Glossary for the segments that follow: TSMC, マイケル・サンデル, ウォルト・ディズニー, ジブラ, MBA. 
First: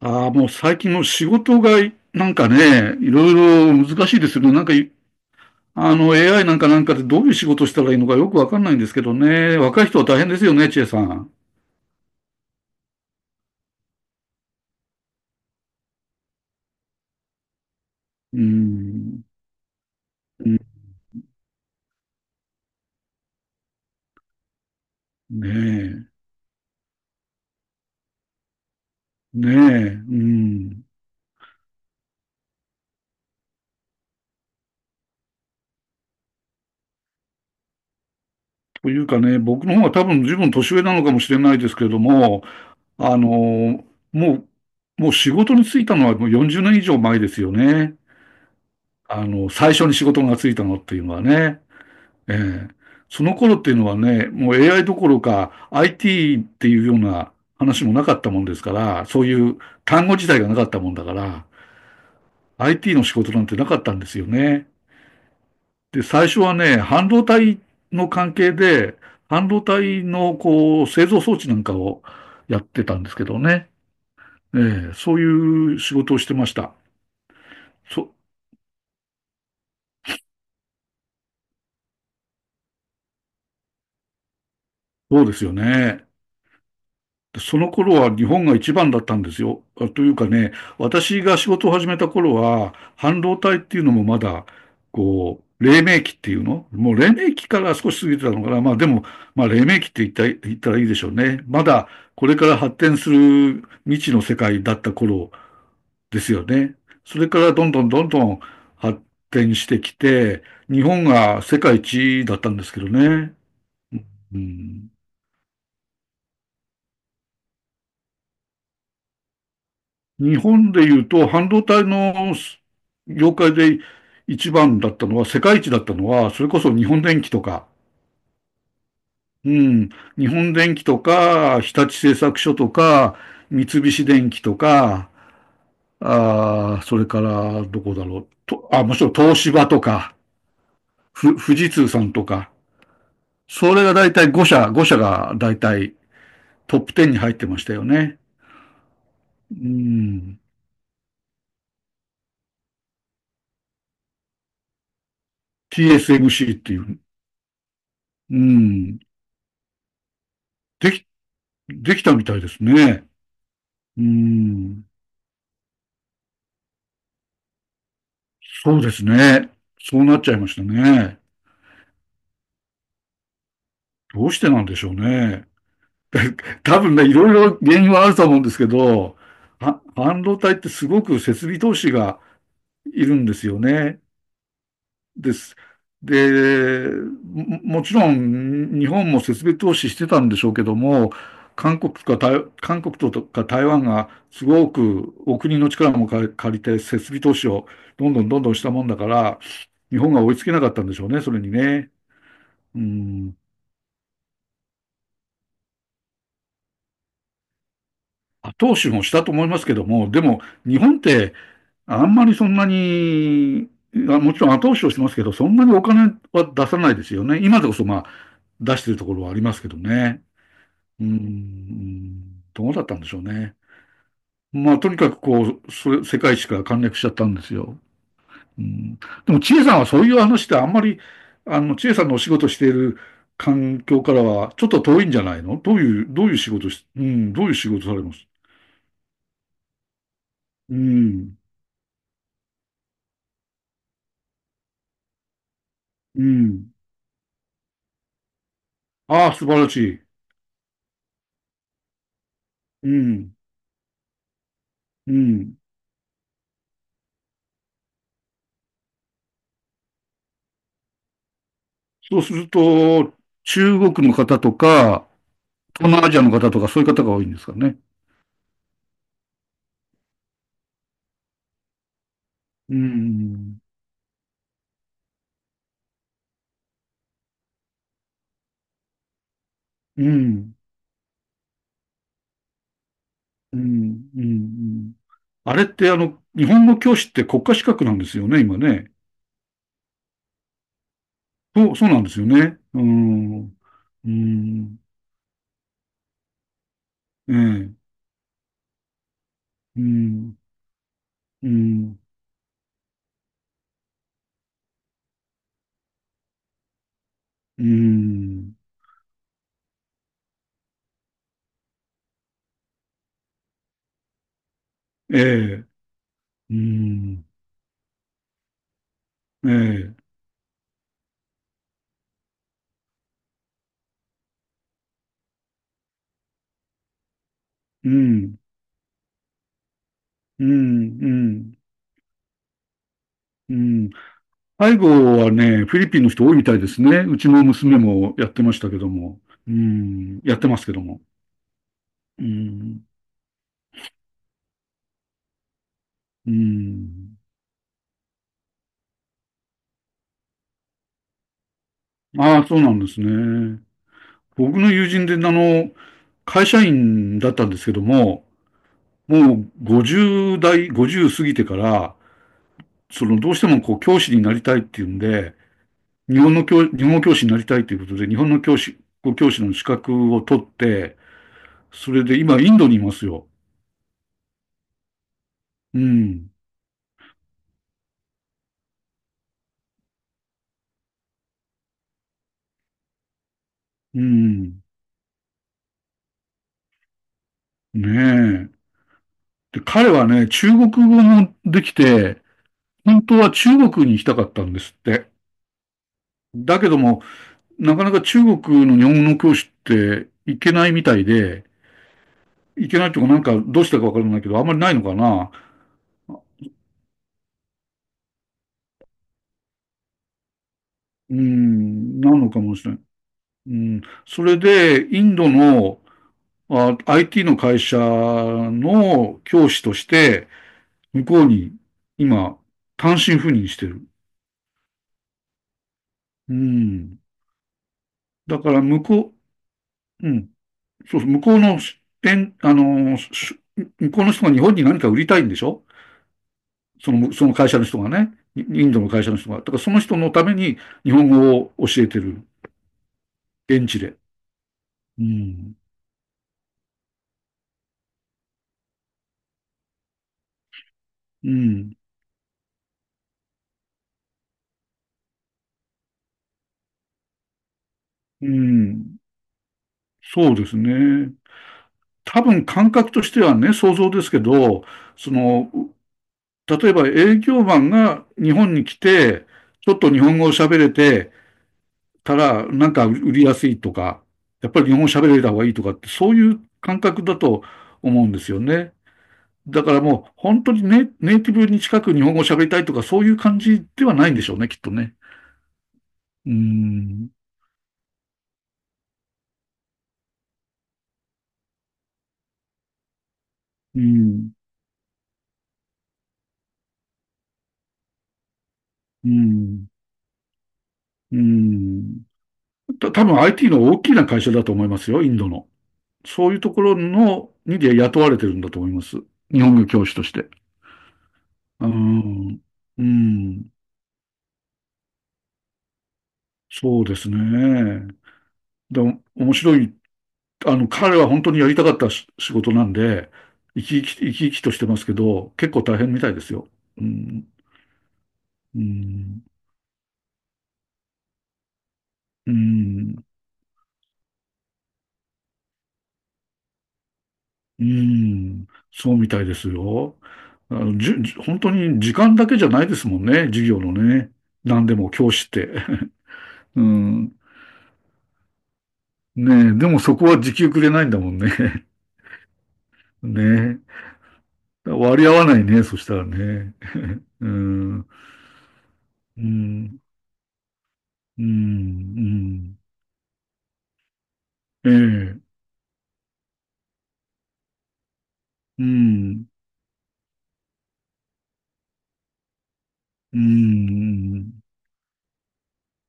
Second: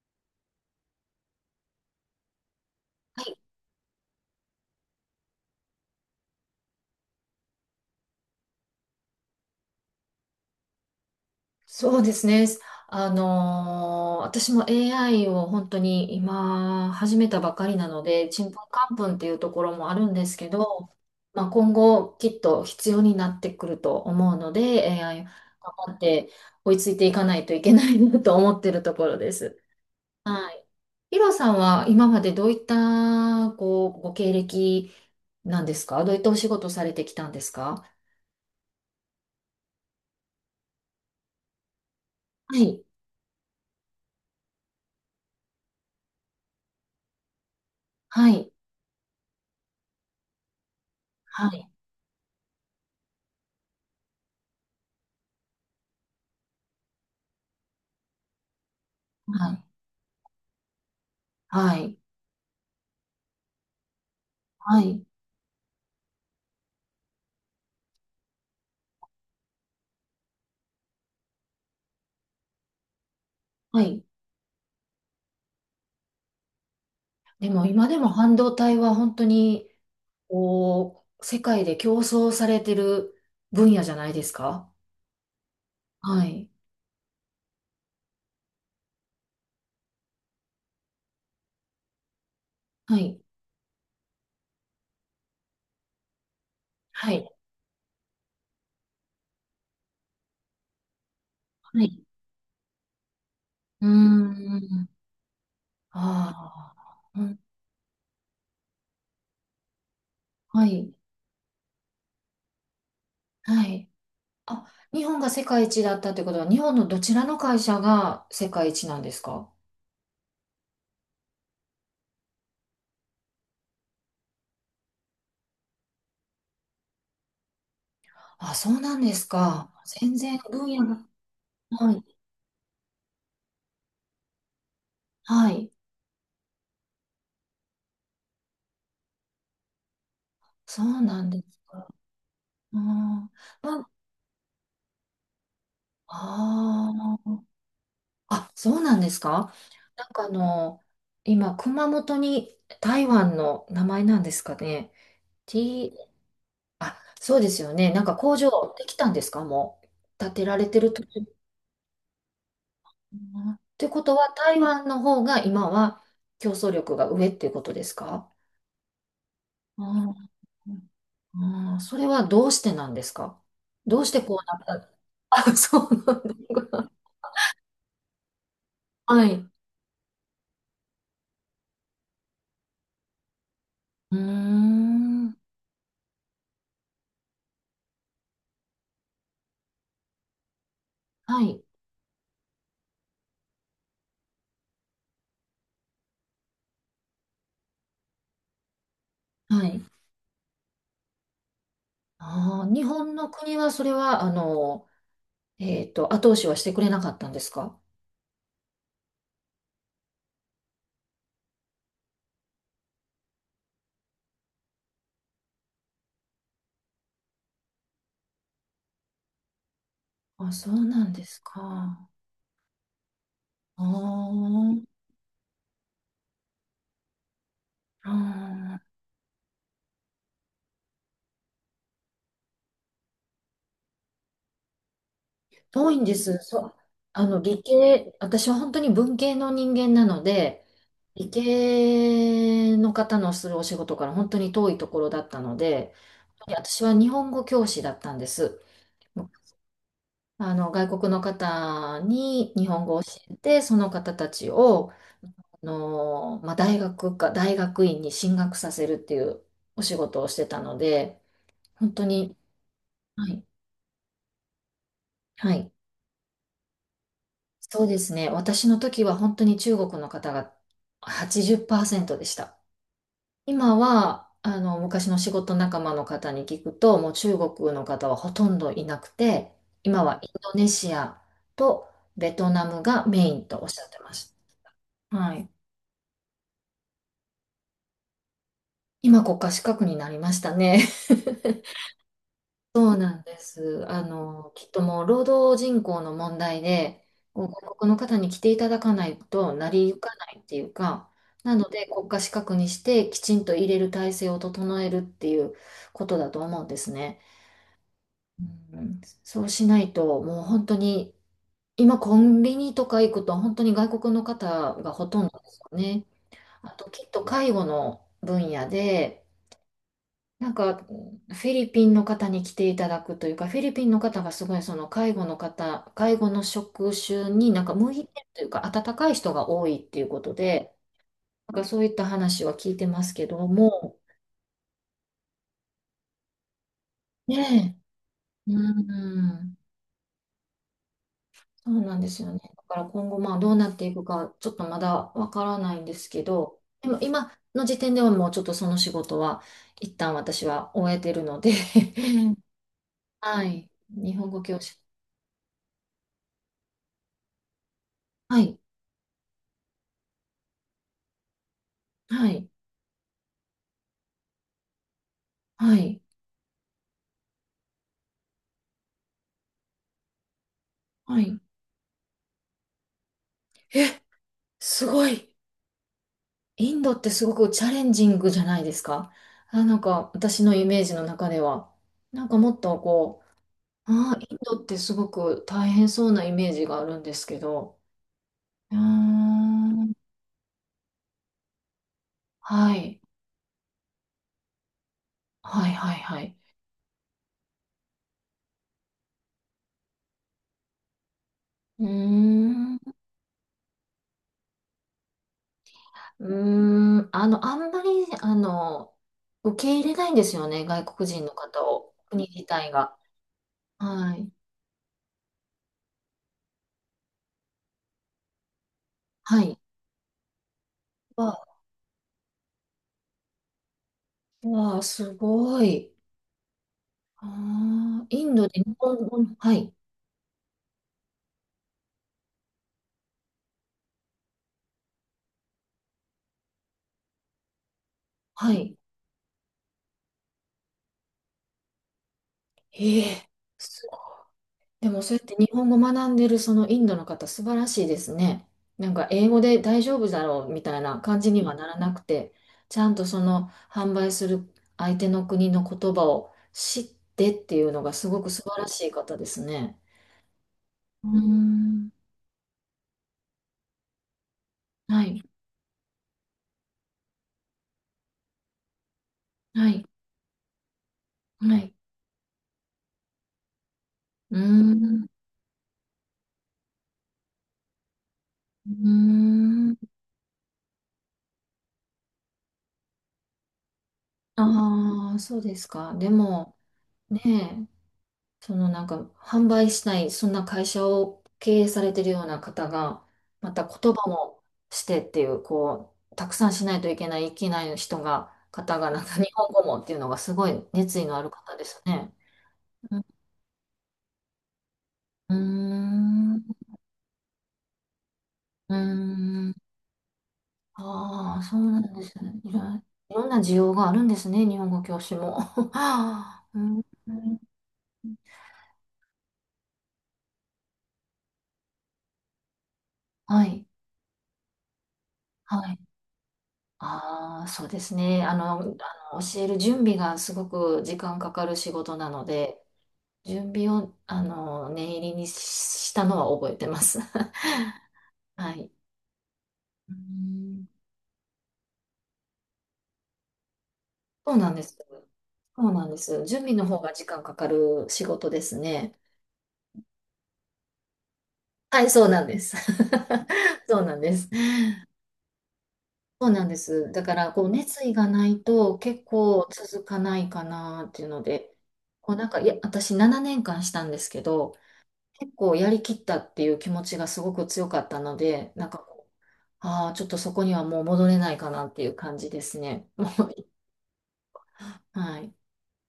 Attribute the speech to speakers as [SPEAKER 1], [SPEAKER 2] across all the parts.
[SPEAKER 1] ああ、もう最近の仕事がなんかね、いろいろ難しいですよね。なんかい、あの、AI なんかでどういう仕事したらいいのかよくわかんないんですけどね。若い人は大変ですよね、千恵さん。
[SPEAKER 2] そうですね。私も AI を本当に今始めたばかりなので、
[SPEAKER 1] う
[SPEAKER 2] ちんぷんかんぷんっ
[SPEAKER 1] ん。
[SPEAKER 2] ていうところもあるんですけど、まあ、今後きっと必要になってくると思うので、AI 頑
[SPEAKER 1] ね
[SPEAKER 2] 張っ
[SPEAKER 1] え。
[SPEAKER 2] て追いついていかないといけないなと思ってるところで
[SPEAKER 1] ね
[SPEAKER 2] す。
[SPEAKER 1] え。う
[SPEAKER 2] はい。
[SPEAKER 1] ん。
[SPEAKER 2] ヒロさんは今までどういったこうご経歴なんですか？どういったお仕事されてきたんですか？
[SPEAKER 1] というかね、僕の方が多分十分年上なのかもしれないですけれども、
[SPEAKER 2] はい。
[SPEAKER 1] あの、もう、もう仕事に就いたのはもう40年以上前ですよね。
[SPEAKER 2] はい。
[SPEAKER 1] 最初に仕事がついたのっていうのは
[SPEAKER 2] は
[SPEAKER 1] ね。
[SPEAKER 2] い。
[SPEAKER 1] ええ。その頃っていうのはね、もう AI どころか IT っていうような話もなかったもんですから、そう
[SPEAKER 2] は
[SPEAKER 1] いう
[SPEAKER 2] い。
[SPEAKER 1] 単語自体がなかったもんだから、
[SPEAKER 2] はい。はい。
[SPEAKER 1] IT の仕事なんてなかったんですよね。
[SPEAKER 2] はい。
[SPEAKER 1] で、最初はね、半導体の関係で、半導体のこう製造装置なんかをやってたんですけどね。
[SPEAKER 2] はい。
[SPEAKER 1] ええ、そういう仕事をしてました。
[SPEAKER 2] でも今でも
[SPEAKER 1] そ、
[SPEAKER 2] 半導体は本当に、こう、世界で競争されてる分野じゃないですか？
[SPEAKER 1] そうですよね。
[SPEAKER 2] はい。
[SPEAKER 1] その頃は日本が一番だったんですよ。というかね、私が仕事を始めた頃は、
[SPEAKER 2] は
[SPEAKER 1] 半
[SPEAKER 2] い。
[SPEAKER 1] 導体っていうのもまだ、こう、黎明期っていうのもう黎
[SPEAKER 2] はい。
[SPEAKER 1] 明期から少し過ぎてたのかな。まあでも、まあ黎明期って言ったらいいでしょうね。ま
[SPEAKER 2] は
[SPEAKER 1] だ
[SPEAKER 2] い。
[SPEAKER 1] これから発展する
[SPEAKER 2] うー
[SPEAKER 1] 未知の世界だっ
[SPEAKER 2] ん。
[SPEAKER 1] た頃ですよ
[SPEAKER 2] あ
[SPEAKER 1] ね。そ
[SPEAKER 2] あ。う
[SPEAKER 1] れ
[SPEAKER 2] ん。
[SPEAKER 1] からどんどんどんどん発展してきて、
[SPEAKER 2] は
[SPEAKER 1] 日
[SPEAKER 2] い。
[SPEAKER 1] 本が世界一だったんですけどね。
[SPEAKER 2] はい。
[SPEAKER 1] う
[SPEAKER 2] あ、
[SPEAKER 1] ん。
[SPEAKER 2] 日本が世界一だったってことは、日本のどちらの会社が世界一なんですか？
[SPEAKER 1] 日本で言うと、半導体の業界で一番だったのは、世界一だったのは、それこそ日本電機とか、
[SPEAKER 2] あ、そうなんです
[SPEAKER 1] う
[SPEAKER 2] か。
[SPEAKER 1] ん、
[SPEAKER 2] 全
[SPEAKER 1] 日
[SPEAKER 2] 然
[SPEAKER 1] 本
[SPEAKER 2] 分
[SPEAKER 1] 電
[SPEAKER 2] 野
[SPEAKER 1] 機と
[SPEAKER 2] が。
[SPEAKER 1] か、日
[SPEAKER 2] は
[SPEAKER 1] 立製
[SPEAKER 2] い。
[SPEAKER 1] 作所とか、三菱電機とか、
[SPEAKER 2] はい。
[SPEAKER 1] それからどこだろう、もちろん東芝とか、
[SPEAKER 2] そうなんで
[SPEAKER 1] 富
[SPEAKER 2] す
[SPEAKER 1] 士通
[SPEAKER 2] か。
[SPEAKER 1] さんとか、
[SPEAKER 2] うん。ま
[SPEAKER 1] それ
[SPEAKER 2] あ
[SPEAKER 1] が大体5社、5社が大体トップ10
[SPEAKER 2] あ
[SPEAKER 1] に入っ
[SPEAKER 2] ー。
[SPEAKER 1] てましたよね。
[SPEAKER 2] あ、そうなんですか？
[SPEAKER 1] う
[SPEAKER 2] なんか
[SPEAKER 1] ん、
[SPEAKER 2] 今、熊本に台湾の名前なんですかね。T、
[SPEAKER 1] TSMC っていう、
[SPEAKER 2] あ、そうですよね。なんか工
[SPEAKER 1] う
[SPEAKER 2] 場でき
[SPEAKER 1] ん、
[SPEAKER 2] たんですか？もう。建てられてる
[SPEAKER 1] で
[SPEAKER 2] 途
[SPEAKER 1] き、
[SPEAKER 2] 中か
[SPEAKER 1] できたみたいですね。
[SPEAKER 2] な。って
[SPEAKER 1] う
[SPEAKER 2] こ
[SPEAKER 1] ー
[SPEAKER 2] とは、台
[SPEAKER 1] ん、
[SPEAKER 2] 湾の方が今は競争力が上っていうことですか？
[SPEAKER 1] そうですね。そうなっち
[SPEAKER 2] あ
[SPEAKER 1] ゃいましたね。
[SPEAKER 2] ああー、それはどうしてなんですか？どうして
[SPEAKER 1] どう
[SPEAKER 2] こ
[SPEAKER 1] し
[SPEAKER 2] う
[SPEAKER 1] て
[SPEAKER 2] な
[SPEAKER 1] なんで
[SPEAKER 2] っ
[SPEAKER 1] し
[SPEAKER 2] た？
[SPEAKER 1] ょうね。
[SPEAKER 2] あ、そうなん
[SPEAKER 1] 多
[SPEAKER 2] だ。
[SPEAKER 1] 分ね、いろいろ原因はあると思うんですけ ど、
[SPEAKER 2] はい。
[SPEAKER 1] 半導体ってすごく設備投資がいるんですよね。
[SPEAKER 2] うー
[SPEAKER 1] で
[SPEAKER 2] ん。
[SPEAKER 1] す。で、もちろん日本も設備投資してたんでしょうけども、
[SPEAKER 2] はい。
[SPEAKER 1] 韓国とか台湾がすごくお国の力も借りて設備投資をどんどんどんどんしたもんだから、
[SPEAKER 2] はい。
[SPEAKER 1] 日本が追いつけなかったんでしょうね、それにね。
[SPEAKER 2] ああ、
[SPEAKER 1] う
[SPEAKER 2] 日本の
[SPEAKER 1] ん。
[SPEAKER 2] 国はそれは、後押しはしてくれなかったんですか？
[SPEAKER 1] 後押しもしたと思いますけども、でも日本ってあんまりそんなに、もちろん後押しをしますけど、そんなにお金は出さないですよね。今でこそまあ出してるところはありますけどね。
[SPEAKER 2] あ、そう
[SPEAKER 1] う
[SPEAKER 2] な
[SPEAKER 1] ー
[SPEAKER 2] んですか。あ
[SPEAKER 1] ん、どうだったんでしょうね。まあ、と
[SPEAKER 2] あ、
[SPEAKER 1] にかくこう、それ世界史から陥落しちゃったんですよ。
[SPEAKER 2] あ
[SPEAKER 1] う
[SPEAKER 2] ー
[SPEAKER 1] ん、でも、千恵さんはそういう話ってあんまり、千恵さんのお仕事している環境からはちょっと遠いんじゃないの。どう
[SPEAKER 2] 遠い
[SPEAKER 1] い
[SPEAKER 2] ん
[SPEAKER 1] う、
[SPEAKER 2] で
[SPEAKER 1] どうい
[SPEAKER 2] す。
[SPEAKER 1] う仕
[SPEAKER 2] そ
[SPEAKER 1] 事
[SPEAKER 2] う、
[SPEAKER 1] し、うん、どういう仕事されます？
[SPEAKER 2] 私は本当に文系の人間なので、
[SPEAKER 1] う
[SPEAKER 2] 理
[SPEAKER 1] ん、
[SPEAKER 2] 系の方のするお仕事から本当に遠いところだったので、
[SPEAKER 1] うん。
[SPEAKER 2] 私は日本語教師だったんです。
[SPEAKER 1] ああ、素晴らしい。
[SPEAKER 2] 外国の方に日本
[SPEAKER 1] う
[SPEAKER 2] 語を教
[SPEAKER 1] ん、
[SPEAKER 2] えて、その方たちを、
[SPEAKER 1] うん。
[SPEAKER 2] まあ、大学か、大学院に進学させるっていうお仕事をしてたので、本当
[SPEAKER 1] そうす
[SPEAKER 2] に、
[SPEAKER 1] ると、
[SPEAKER 2] はい、
[SPEAKER 1] 中国の方とか、
[SPEAKER 2] はい、
[SPEAKER 1] 東南アジアの方とか、そういう方が多いんですかね。
[SPEAKER 2] そうですね。私の時は本当に中国の方が80%でした。
[SPEAKER 1] うん、
[SPEAKER 2] 今は、昔の仕事仲間の方に聞くと、もう中国の方はほとんどいなくて、今
[SPEAKER 1] う
[SPEAKER 2] はインド
[SPEAKER 1] ん、
[SPEAKER 2] ネシアとベトナムがメイン
[SPEAKER 1] う
[SPEAKER 2] とおっしゃって
[SPEAKER 1] ん、
[SPEAKER 2] ま
[SPEAKER 1] うん、うん。う
[SPEAKER 2] し
[SPEAKER 1] ん。
[SPEAKER 2] た。はい。
[SPEAKER 1] あれってあの、日本の教師って国家資格なんですよね、今ね。
[SPEAKER 2] 今国家資格になりましたね。
[SPEAKER 1] そうなんですよね。う
[SPEAKER 2] そ
[SPEAKER 1] ー
[SPEAKER 2] うなんで
[SPEAKER 1] ん。
[SPEAKER 2] す。
[SPEAKER 1] うー
[SPEAKER 2] きっ
[SPEAKER 1] ん。
[SPEAKER 2] ともう労働人口の問題で、
[SPEAKER 1] え
[SPEAKER 2] こう外
[SPEAKER 1] え。
[SPEAKER 2] 国の方に来ていただかないと成
[SPEAKER 1] うー
[SPEAKER 2] り行かな
[SPEAKER 1] ん。
[SPEAKER 2] いっていうか、
[SPEAKER 1] うー
[SPEAKER 2] なので
[SPEAKER 1] ん。
[SPEAKER 2] 国家資格にしてきちんと入れる体制を整えるっていうことだと思うんですね。
[SPEAKER 1] うーん。
[SPEAKER 2] うん、そうしないと、もう本当に、今コンビニとか行くと本当に外国の方がほ
[SPEAKER 1] え
[SPEAKER 2] とんどで
[SPEAKER 1] え。
[SPEAKER 2] す
[SPEAKER 1] う
[SPEAKER 2] よね。
[SPEAKER 1] ー
[SPEAKER 2] あときっと
[SPEAKER 1] ん。
[SPEAKER 2] 介護の分野で、
[SPEAKER 1] ええ。
[SPEAKER 2] なんか、フィリピンの方に来ていただくというか、フィリピンの方がすごいその介護の職種になんか
[SPEAKER 1] う
[SPEAKER 2] 向いてる
[SPEAKER 1] ん。
[SPEAKER 2] というか、温かい人が多いっていうこと
[SPEAKER 1] う
[SPEAKER 2] で、
[SPEAKER 1] ん。うん。
[SPEAKER 2] なんかそういった話は聞いてますけど
[SPEAKER 1] うん。
[SPEAKER 2] も、
[SPEAKER 1] 背後はね、フィリピンの人多いみたいですね。うち
[SPEAKER 2] ね
[SPEAKER 1] の娘もやって
[SPEAKER 2] え、う
[SPEAKER 1] ましたけども。うー
[SPEAKER 2] ん、
[SPEAKER 1] ん。やってますけども。
[SPEAKER 2] そうなんです
[SPEAKER 1] うー
[SPEAKER 2] よね。だから
[SPEAKER 1] ん。
[SPEAKER 2] 今後まあどうなっていくか、ちょっとまだわからないんですけ
[SPEAKER 1] うー
[SPEAKER 2] ど、でも
[SPEAKER 1] ん。
[SPEAKER 2] 今の時点ではもうちょっとその仕事は、一旦私は終えてるので
[SPEAKER 1] ああ、そうなんです
[SPEAKER 2] は
[SPEAKER 1] ね。
[SPEAKER 2] い、日本語教
[SPEAKER 1] 僕の
[SPEAKER 2] 師。
[SPEAKER 1] 友人で、会社員だったんですけども、
[SPEAKER 2] はい、
[SPEAKER 1] もう50代、50過ぎてから、
[SPEAKER 2] はい、
[SPEAKER 1] その、どうしてもこう、教師になりたいっていうんで、
[SPEAKER 2] はい。
[SPEAKER 1] 日本語教師になりたいということで、日本の教師、教師の資格を取って、
[SPEAKER 2] はい。
[SPEAKER 1] それで今、インドにいますよ。
[SPEAKER 2] すごい。
[SPEAKER 1] うん。
[SPEAKER 2] インドってすごくチャレンジングじゃないですか。あ、なんか私のイメージの中では。なんかもっとこう、
[SPEAKER 1] う
[SPEAKER 2] インド
[SPEAKER 1] ん。
[SPEAKER 2] ってすごく大変そうなイメージがあるんですけど。
[SPEAKER 1] ねえ。
[SPEAKER 2] うー
[SPEAKER 1] で、彼
[SPEAKER 2] ん、
[SPEAKER 1] はね、中国語もできて、
[SPEAKER 2] はい。
[SPEAKER 1] 本当は中国に行きたかったんですって。
[SPEAKER 2] はいはいはい。
[SPEAKER 1] だけども、なかなか中国の日本語教師って行けないみたいで、
[SPEAKER 2] うー
[SPEAKER 1] 行けない
[SPEAKER 2] ん。
[SPEAKER 1] とかなんかどうしたかわからないけど、あんまりないのかな。
[SPEAKER 2] うーん。あんまり、あの、受け入れないんですよね。外国
[SPEAKER 1] う
[SPEAKER 2] 人の方を。
[SPEAKER 1] ん、な
[SPEAKER 2] 国
[SPEAKER 1] のか
[SPEAKER 2] 自
[SPEAKER 1] もし
[SPEAKER 2] 体
[SPEAKER 1] れない。
[SPEAKER 2] が。
[SPEAKER 1] うん、
[SPEAKER 2] は
[SPEAKER 1] そ
[SPEAKER 2] い。
[SPEAKER 1] れで、インドのIT の会社の
[SPEAKER 2] は
[SPEAKER 1] 教
[SPEAKER 2] い。
[SPEAKER 1] 師として、向こう
[SPEAKER 2] わ、
[SPEAKER 1] に今、単身赴任してる。
[SPEAKER 2] わあ、すごい。
[SPEAKER 1] うん。
[SPEAKER 2] ああ、イン
[SPEAKER 1] だ
[SPEAKER 2] ド
[SPEAKER 1] か
[SPEAKER 2] で
[SPEAKER 1] ら
[SPEAKER 2] 日
[SPEAKER 1] 向
[SPEAKER 2] 本
[SPEAKER 1] こ
[SPEAKER 2] 語の、はい、
[SPEAKER 1] う、うん。そうそう、えん、あの、向こうの人が日本に何か売りたいんでしょ、その会社の人がね、イ
[SPEAKER 2] は
[SPEAKER 1] ン
[SPEAKER 2] い。
[SPEAKER 1] ドの会社の人が、だからその人のために日本語を教えてる、
[SPEAKER 2] ええ、
[SPEAKER 1] 現地
[SPEAKER 2] す
[SPEAKER 1] で。
[SPEAKER 2] でも
[SPEAKER 1] う
[SPEAKER 2] そうやって日
[SPEAKER 1] ん、
[SPEAKER 2] 本語学んでるそのインドの方、素晴らしいですね。なんか英語で大丈夫だろうみたいな感
[SPEAKER 1] う
[SPEAKER 2] じにはな
[SPEAKER 1] ん、
[SPEAKER 2] らなくて、ちゃんとその販売する相手の国の言葉を知ってっていうのがすご
[SPEAKER 1] う
[SPEAKER 2] く素晴らしい
[SPEAKER 1] ん、
[SPEAKER 2] 方ですね。
[SPEAKER 1] そうです
[SPEAKER 2] うー
[SPEAKER 1] ね。
[SPEAKER 2] ん、
[SPEAKER 1] 多分感覚としてはね、想像ですけど、
[SPEAKER 2] は
[SPEAKER 1] そ
[SPEAKER 2] い、
[SPEAKER 1] の、例えば営業マンが日本に来て、
[SPEAKER 2] は
[SPEAKER 1] ちょっ
[SPEAKER 2] い、
[SPEAKER 1] と日本語を喋れて
[SPEAKER 2] はい。
[SPEAKER 1] たら、なんか売りやすいとか、
[SPEAKER 2] うー
[SPEAKER 1] やっぱり日本語
[SPEAKER 2] ん、う
[SPEAKER 1] 喋れた方がいいとかって、そういう感覚だと思うんですよね。
[SPEAKER 2] ー
[SPEAKER 1] だから
[SPEAKER 2] ん、
[SPEAKER 1] もう本当にネイティブに近く日本語を喋りたいとかそういう感じではないんでしょうね、きっとね。
[SPEAKER 2] ああ、そうですか。で
[SPEAKER 1] うー
[SPEAKER 2] も、
[SPEAKER 1] ん。
[SPEAKER 2] ねえそのなんか販売しない、そんな会社を経営されてるような方が、また
[SPEAKER 1] う
[SPEAKER 2] 言葉
[SPEAKER 1] ん。
[SPEAKER 2] もしてっていう、こう、たくさんしないといけない、いけない方が、なん
[SPEAKER 1] う
[SPEAKER 2] か 日本語
[SPEAKER 1] ん。
[SPEAKER 2] もっていうのがすごい熱意の
[SPEAKER 1] う
[SPEAKER 2] ある方です
[SPEAKER 1] ん。
[SPEAKER 2] ね。う
[SPEAKER 1] 多
[SPEAKER 2] ん、
[SPEAKER 1] 分 IT の大きな会社だと思いますよ、インド
[SPEAKER 2] うー
[SPEAKER 1] の。そういう
[SPEAKER 2] ん、
[SPEAKER 1] ところの、にで雇われてるんだと思い
[SPEAKER 2] うー
[SPEAKER 1] ます。日
[SPEAKER 2] ん、
[SPEAKER 1] 本語教師として。
[SPEAKER 2] ああ、そ
[SPEAKER 1] う
[SPEAKER 2] うなんですね。
[SPEAKER 1] ん。う
[SPEAKER 2] いろんな
[SPEAKER 1] ん。
[SPEAKER 2] 需要があるんですね、日本語教師も。うん、
[SPEAKER 1] そうですね。でも面白い。彼は本当にやりたかったし仕事なんで、
[SPEAKER 2] はい、
[SPEAKER 1] 生き生きとしてますけど、結
[SPEAKER 2] は
[SPEAKER 1] 構大
[SPEAKER 2] い。
[SPEAKER 1] 変みたいですよ。うん。
[SPEAKER 2] ああ、そうですね。
[SPEAKER 1] うん、
[SPEAKER 2] 教える準備がすごく時間かかる仕事なの
[SPEAKER 1] う
[SPEAKER 2] で、
[SPEAKER 1] ん、
[SPEAKER 2] 準備を、念入りにしたのは覚えてます。
[SPEAKER 1] う ん、
[SPEAKER 2] はい。
[SPEAKER 1] そうみたいです
[SPEAKER 2] う
[SPEAKER 1] よ。あ
[SPEAKER 2] ん、
[SPEAKER 1] の、じゅ、じ本当に時間だけじゃないですもんね、授業のね。
[SPEAKER 2] そうなんで
[SPEAKER 1] 何で
[SPEAKER 2] す。
[SPEAKER 1] も教師って。
[SPEAKER 2] そうなんです。準備
[SPEAKER 1] う
[SPEAKER 2] の方が時
[SPEAKER 1] ん。
[SPEAKER 2] 間かかる仕事ですね。
[SPEAKER 1] ねえ、でもそこは時給くれないんだもんね。
[SPEAKER 2] はい、そうなんです。
[SPEAKER 1] ね
[SPEAKER 2] そうなんです。
[SPEAKER 1] え。割り合わないね、そしたら
[SPEAKER 2] そうなん
[SPEAKER 1] ね。
[SPEAKER 2] です。だか
[SPEAKER 1] うん、
[SPEAKER 2] ら、こう、
[SPEAKER 1] う
[SPEAKER 2] 熱
[SPEAKER 1] ん、
[SPEAKER 2] 意がないと結
[SPEAKER 1] う
[SPEAKER 2] 構
[SPEAKER 1] ん、
[SPEAKER 2] 続かないかなっていうの
[SPEAKER 1] う
[SPEAKER 2] で、こう、なんか、いや、
[SPEAKER 1] ん。
[SPEAKER 2] 私7年間したんですけど、
[SPEAKER 1] ええ、
[SPEAKER 2] 結構やりきったっていう気持ちがすごく強かったので、
[SPEAKER 1] う
[SPEAKER 2] なんかこう、
[SPEAKER 1] ん、
[SPEAKER 2] ああ、ちょっとそこにはもう戻れないかなっていう感じですね。も
[SPEAKER 1] う
[SPEAKER 2] う
[SPEAKER 1] ん。
[SPEAKER 2] はい。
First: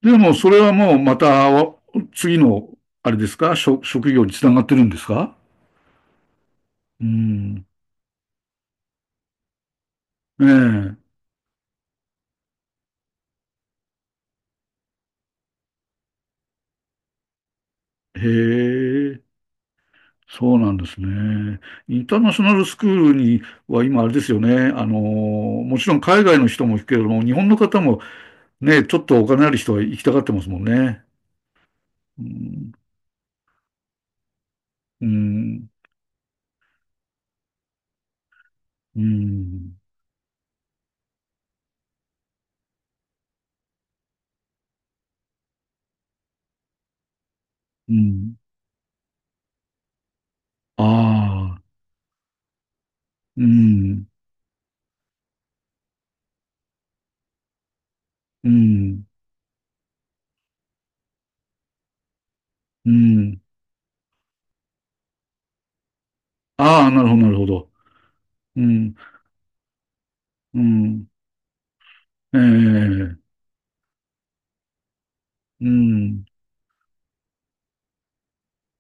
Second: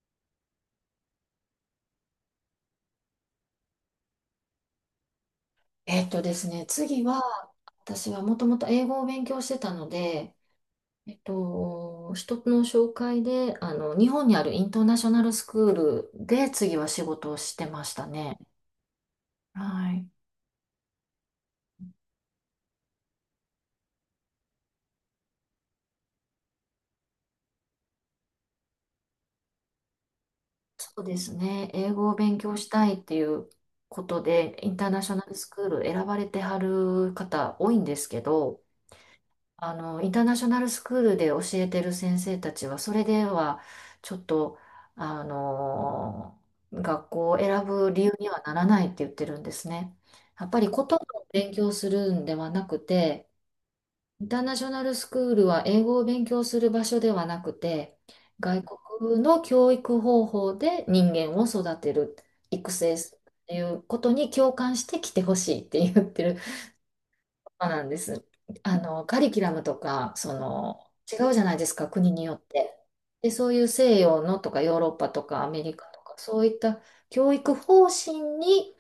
[SPEAKER 1] でもそれはもうまた次の、あれですか、職業につながってるんですか？
[SPEAKER 2] えっとですね、次
[SPEAKER 1] う
[SPEAKER 2] は、
[SPEAKER 1] ん。
[SPEAKER 2] 私はもともと英語を勉強してたので、
[SPEAKER 1] ええ、
[SPEAKER 2] 人の紹介で、日本にあるインターナショナルスクールで次は仕事をしてました
[SPEAKER 1] へ
[SPEAKER 2] ね。
[SPEAKER 1] え、
[SPEAKER 2] はい。
[SPEAKER 1] そうなんですね。インターナショナルスクールには今あれですよね。もちろん海外の人も行くけれども、日本の方もね、ちょっとお金ある人は行きたがってますもん
[SPEAKER 2] そ
[SPEAKER 1] ね。
[SPEAKER 2] うですね、英語を
[SPEAKER 1] う
[SPEAKER 2] 勉強し
[SPEAKER 1] ん、
[SPEAKER 2] たいっていうことで、インターナ
[SPEAKER 1] う
[SPEAKER 2] ショナルスクー
[SPEAKER 1] ん、
[SPEAKER 2] ル選ばれてはる方多いんですけど、
[SPEAKER 1] うん、
[SPEAKER 2] インターナショナルスクールで教えてる先生たちは、それでは、ちょっと、あの、学校を選ぶ
[SPEAKER 1] う
[SPEAKER 2] 理由に
[SPEAKER 1] ん。
[SPEAKER 2] はならないって言ってるんですね。やっぱり言
[SPEAKER 1] あ
[SPEAKER 2] 葉を勉
[SPEAKER 1] あ、
[SPEAKER 2] 強するんではなくて、
[SPEAKER 1] うん、
[SPEAKER 2] インターナショナルスクールは英語を勉強する場所ではなくて、
[SPEAKER 1] う
[SPEAKER 2] 外
[SPEAKER 1] ん、
[SPEAKER 2] 国の教育方法で人間を育てる、育
[SPEAKER 1] う
[SPEAKER 2] 成するっ
[SPEAKER 1] ん。
[SPEAKER 2] ていうことに共感して来てほしいって言ってる。
[SPEAKER 1] ああ、なるほど、なるほ
[SPEAKER 2] そう
[SPEAKER 1] ど。
[SPEAKER 2] なんです。
[SPEAKER 1] うん、
[SPEAKER 2] カリキュラムとか、
[SPEAKER 1] うん、
[SPEAKER 2] 違うじゃないですか、国によ
[SPEAKER 1] え
[SPEAKER 2] って。
[SPEAKER 1] え、
[SPEAKER 2] で、そういう西洋のとか、ヨーロッパとか、アメ
[SPEAKER 1] う
[SPEAKER 2] リカとか、
[SPEAKER 1] ん、
[SPEAKER 2] そういった教育方針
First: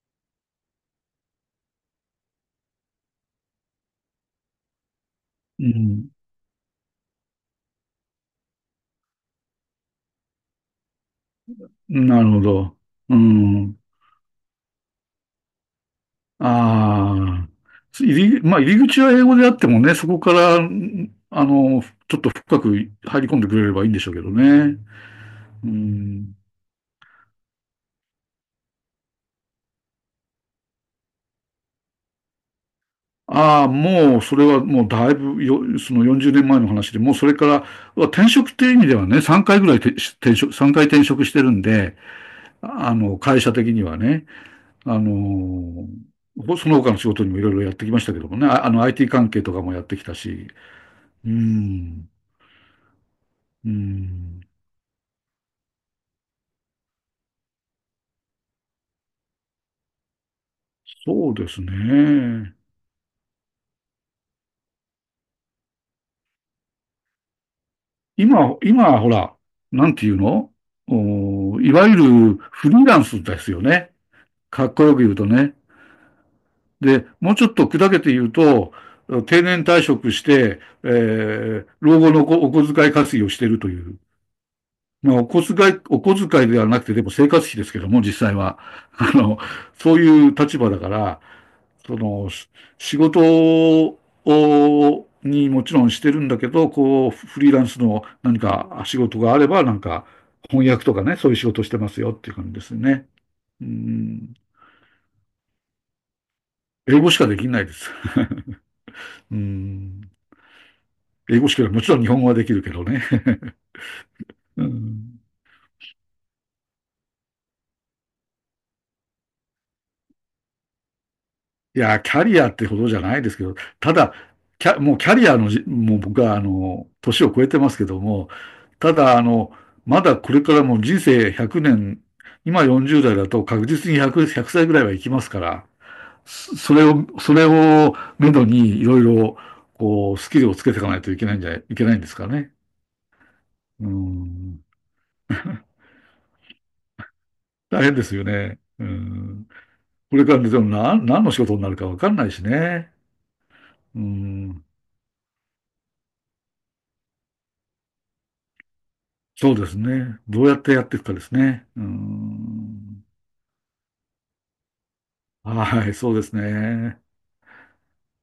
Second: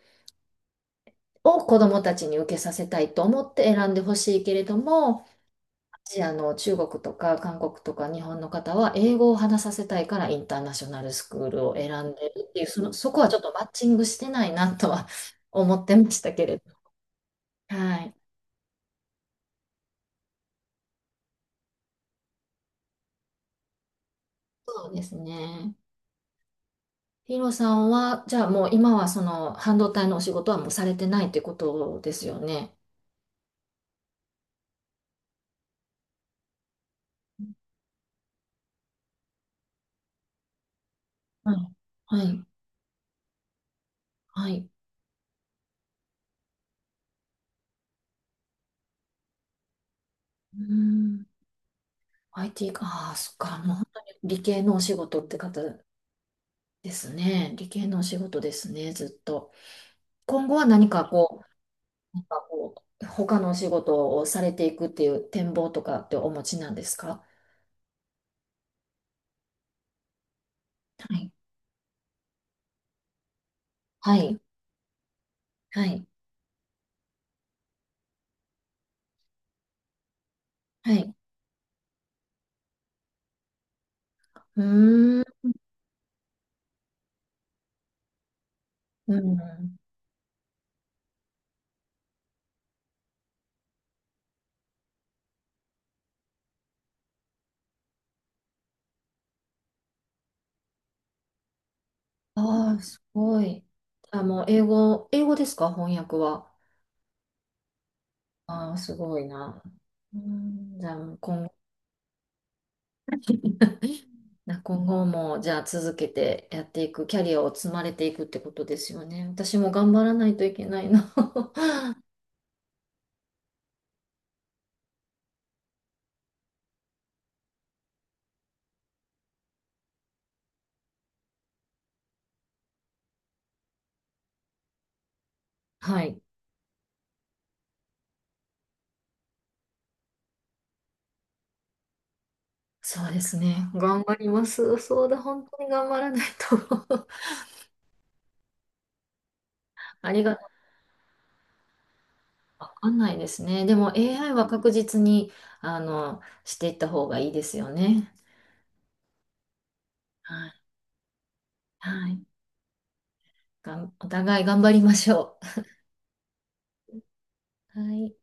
[SPEAKER 2] を子どもたちに受けさせたいと思って選んでほしいけれども、
[SPEAKER 1] う
[SPEAKER 2] ア
[SPEAKER 1] ん、
[SPEAKER 2] ジアの中国とか韓国とか日本の方は英語を話させたいからインターナショナルスクールを選ん
[SPEAKER 1] な
[SPEAKER 2] で
[SPEAKER 1] るほ
[SPEAKER 2] るっていう、
[SPEAKER 1] ど。
[SPEAKER 2] そ
[SPEAKER 1] う
[SPEAKER 2] こはちょっとマッ
[SPEAKER 1] ん。
[SPEAKER 2] チングしてないなとは思ってましたけれど。
[SPEAKER 1] ああ、
[SPEAKER 2] は
[SPEAKER 1] 入
[SPEAKER 2] い。
[SPEAKER 1] り、まあ、入り口は英語であってもね、そこから、ちょっと深く入り込んでくれればいいんでしょうけどね。
[SPEAKER 2] そうです
[SPEAKER 1] う
[SPEAKER 2] ね。
[SPEAKER 1] ん。
[SPEAKER 2] ヒロさんは、じゃあもう今はその半導体のお仕事はもうされてないってことですよね。
[SPEAKER 1] ああ、もう、それはもうだいぶよ、その40年前の話で、もうそれから、転職っていう意味ではね、3回ぐらいてし転職、3回転職してる
[SPEAKER 2] はい。
[SPEAKER 1] んで、
[SPEAKER 2] はい。
[SPEAKER 1] 会社的にはね、
[SPEAKER 2] はい。
[SPEAKER 1] あの、その他の仕事にもいろいろやってきましたけどもね、IT 関係とかもやってきたし、
[SPEAKER 2] うーん。
[SPEAKER 1] うん、
[SPEAKER 2] IT か。ああ、そっか。
[SPEAKER 1] う
[SPEAKER 2] もう本当に
[SPEAKER 1] ん。
[SPEAKER 2] 理系のお仕事って方ですね。理系のお仕事ですね、ずっと。今後は何か
[SPEAKER 1] そう
[SPEAKER 2] こ
[SPEAKER 1] です
[SPEAKER 2] う、なんか
[SPEAKER 1] ね。
[SPEAKER 2] こう、他のお仕事をされていくっていう展望とかってお持ちなんですか？
[SPEAKER 1] 今、今、ほら、なんていうの、
[SPEAKER 2] はい。
[SPEAKER 1] いわゆるフリーランスですよね。
[SPEAKER 2] はい。
[SPEAKER 1] かっこよく言うとね。
[SPEAKER 2] はい。
[SPEAKER 1] で、もうちょっと砕けて言うと、定年退職して、
[SPEAKER 2] はい。
[SPEAKER 1] 老後のお小遣い稼ぎをしているという、
[SPEAKER 2] うー
[SPEAKER 1] お
[SPEAKER 2] ん。
[SPEAKER 1] 小遣い、お小遣いではなくて、でも生活費ですけども、実際は。あ
[SPEAKER 2] う
[SPEAKER 1] の、
[SPEAKER 2] ん。
[SPEAKER 1] そういう立場だから、その、仕事にもちろんしてるんだけど、こう、フリーランスの何か仕事があれば、なんか、翻訳とかね、そういう仕事してますよっていう感じです
[SPEAKER 2] ああ、す
[SPEAKER 1] ね。
[SPEAKER 2] ご
[SPEAKER 1] う
[SPEAKER 2] い。あ、
[SPEAKER 1] ん。
[SPEAKER 2] もう英語、英語ですか、翻訳は。
[SPEAKER 1] 英語しかできないです。
[SPEAKER 2] ああ、すごい
[SPEAKER 1] う
[SPEAKER 2] な。
[SPEAKER 1] ん。
[SPEAKER 2] うん、じゃあ、もう
[SPEAKER 1] 英
[SPEAKER 2] 今
[SPEAKER 1] 語
[SPEAKER 2] 後、
[SPEAKER 1] しか、もちろん日本語はできるけどね。う
[SPEAKER 2] 今後
[SPEAKER 1] ん。
[SPEAKER 2] も、じゃあ続けてやっていく、キャリアを積まれていくってことですよね。私も頑張らないといけないな。
[SPEAKER 1] い や、キャリアってほどじゃないですけど、ただ、キャ、もうキャリアのじ、もう僕は、年を超えてますけども、ただ、まだこれからも人生100年、今40代だと確実に100、ひゃく歳ぐらいはいきますから、
[SPEAKER 2] はい。
[SPEAKER 1] それを、それをめどにいろいろ、こう、スキルをつけていかないといけないんですかね。
[SPEAKER 2] そうですね。
[SPEAKER 1] う
[SPEAKER 2] 頑張りま
[SPEAKER 1] ん。
[SPEAKER 2] す。そうだ、本当に頑張らないと
[SPEAKER 1] 大変ですよね。うん。
[SPEAKER 2] あ
[SPEAKER 1] こ
[SPEAKER 2] り
[SPEAKER 1] れ
[SPEAKER 2] が
[SPEAKER 1] か
[SPEAKER 2] と
[SPEAKER 1] らで
[SPEAKER 2] う。
[SPEAKER 1] も何の仕事になるかわかんないし
[SPEAKER 2] わか
[SPEAKER 1] ね。
[SPEAKER 2] んないですね。でも
[SPEAKER 1] う
[SPEAKER 2] AI は
[SPEAKER 1] ん。
[SPEAKER 2] 確実に、していった方がいいですよね。
[SPEAKER 1] そうですね。ど
[SPEAKER 2] は
[SPEAKER 1] うや
[SPEAKER 2] い。
[SPEAKER 1] ってやっていくかですね。うー
[SPEAKER 2] はい。
[SPEAKER 1] ん。
[SPEAKER 2] お互い頑張りましょ
[SPEAKER 1] はい、そうですね。
[SPEAKER 2] う。はい。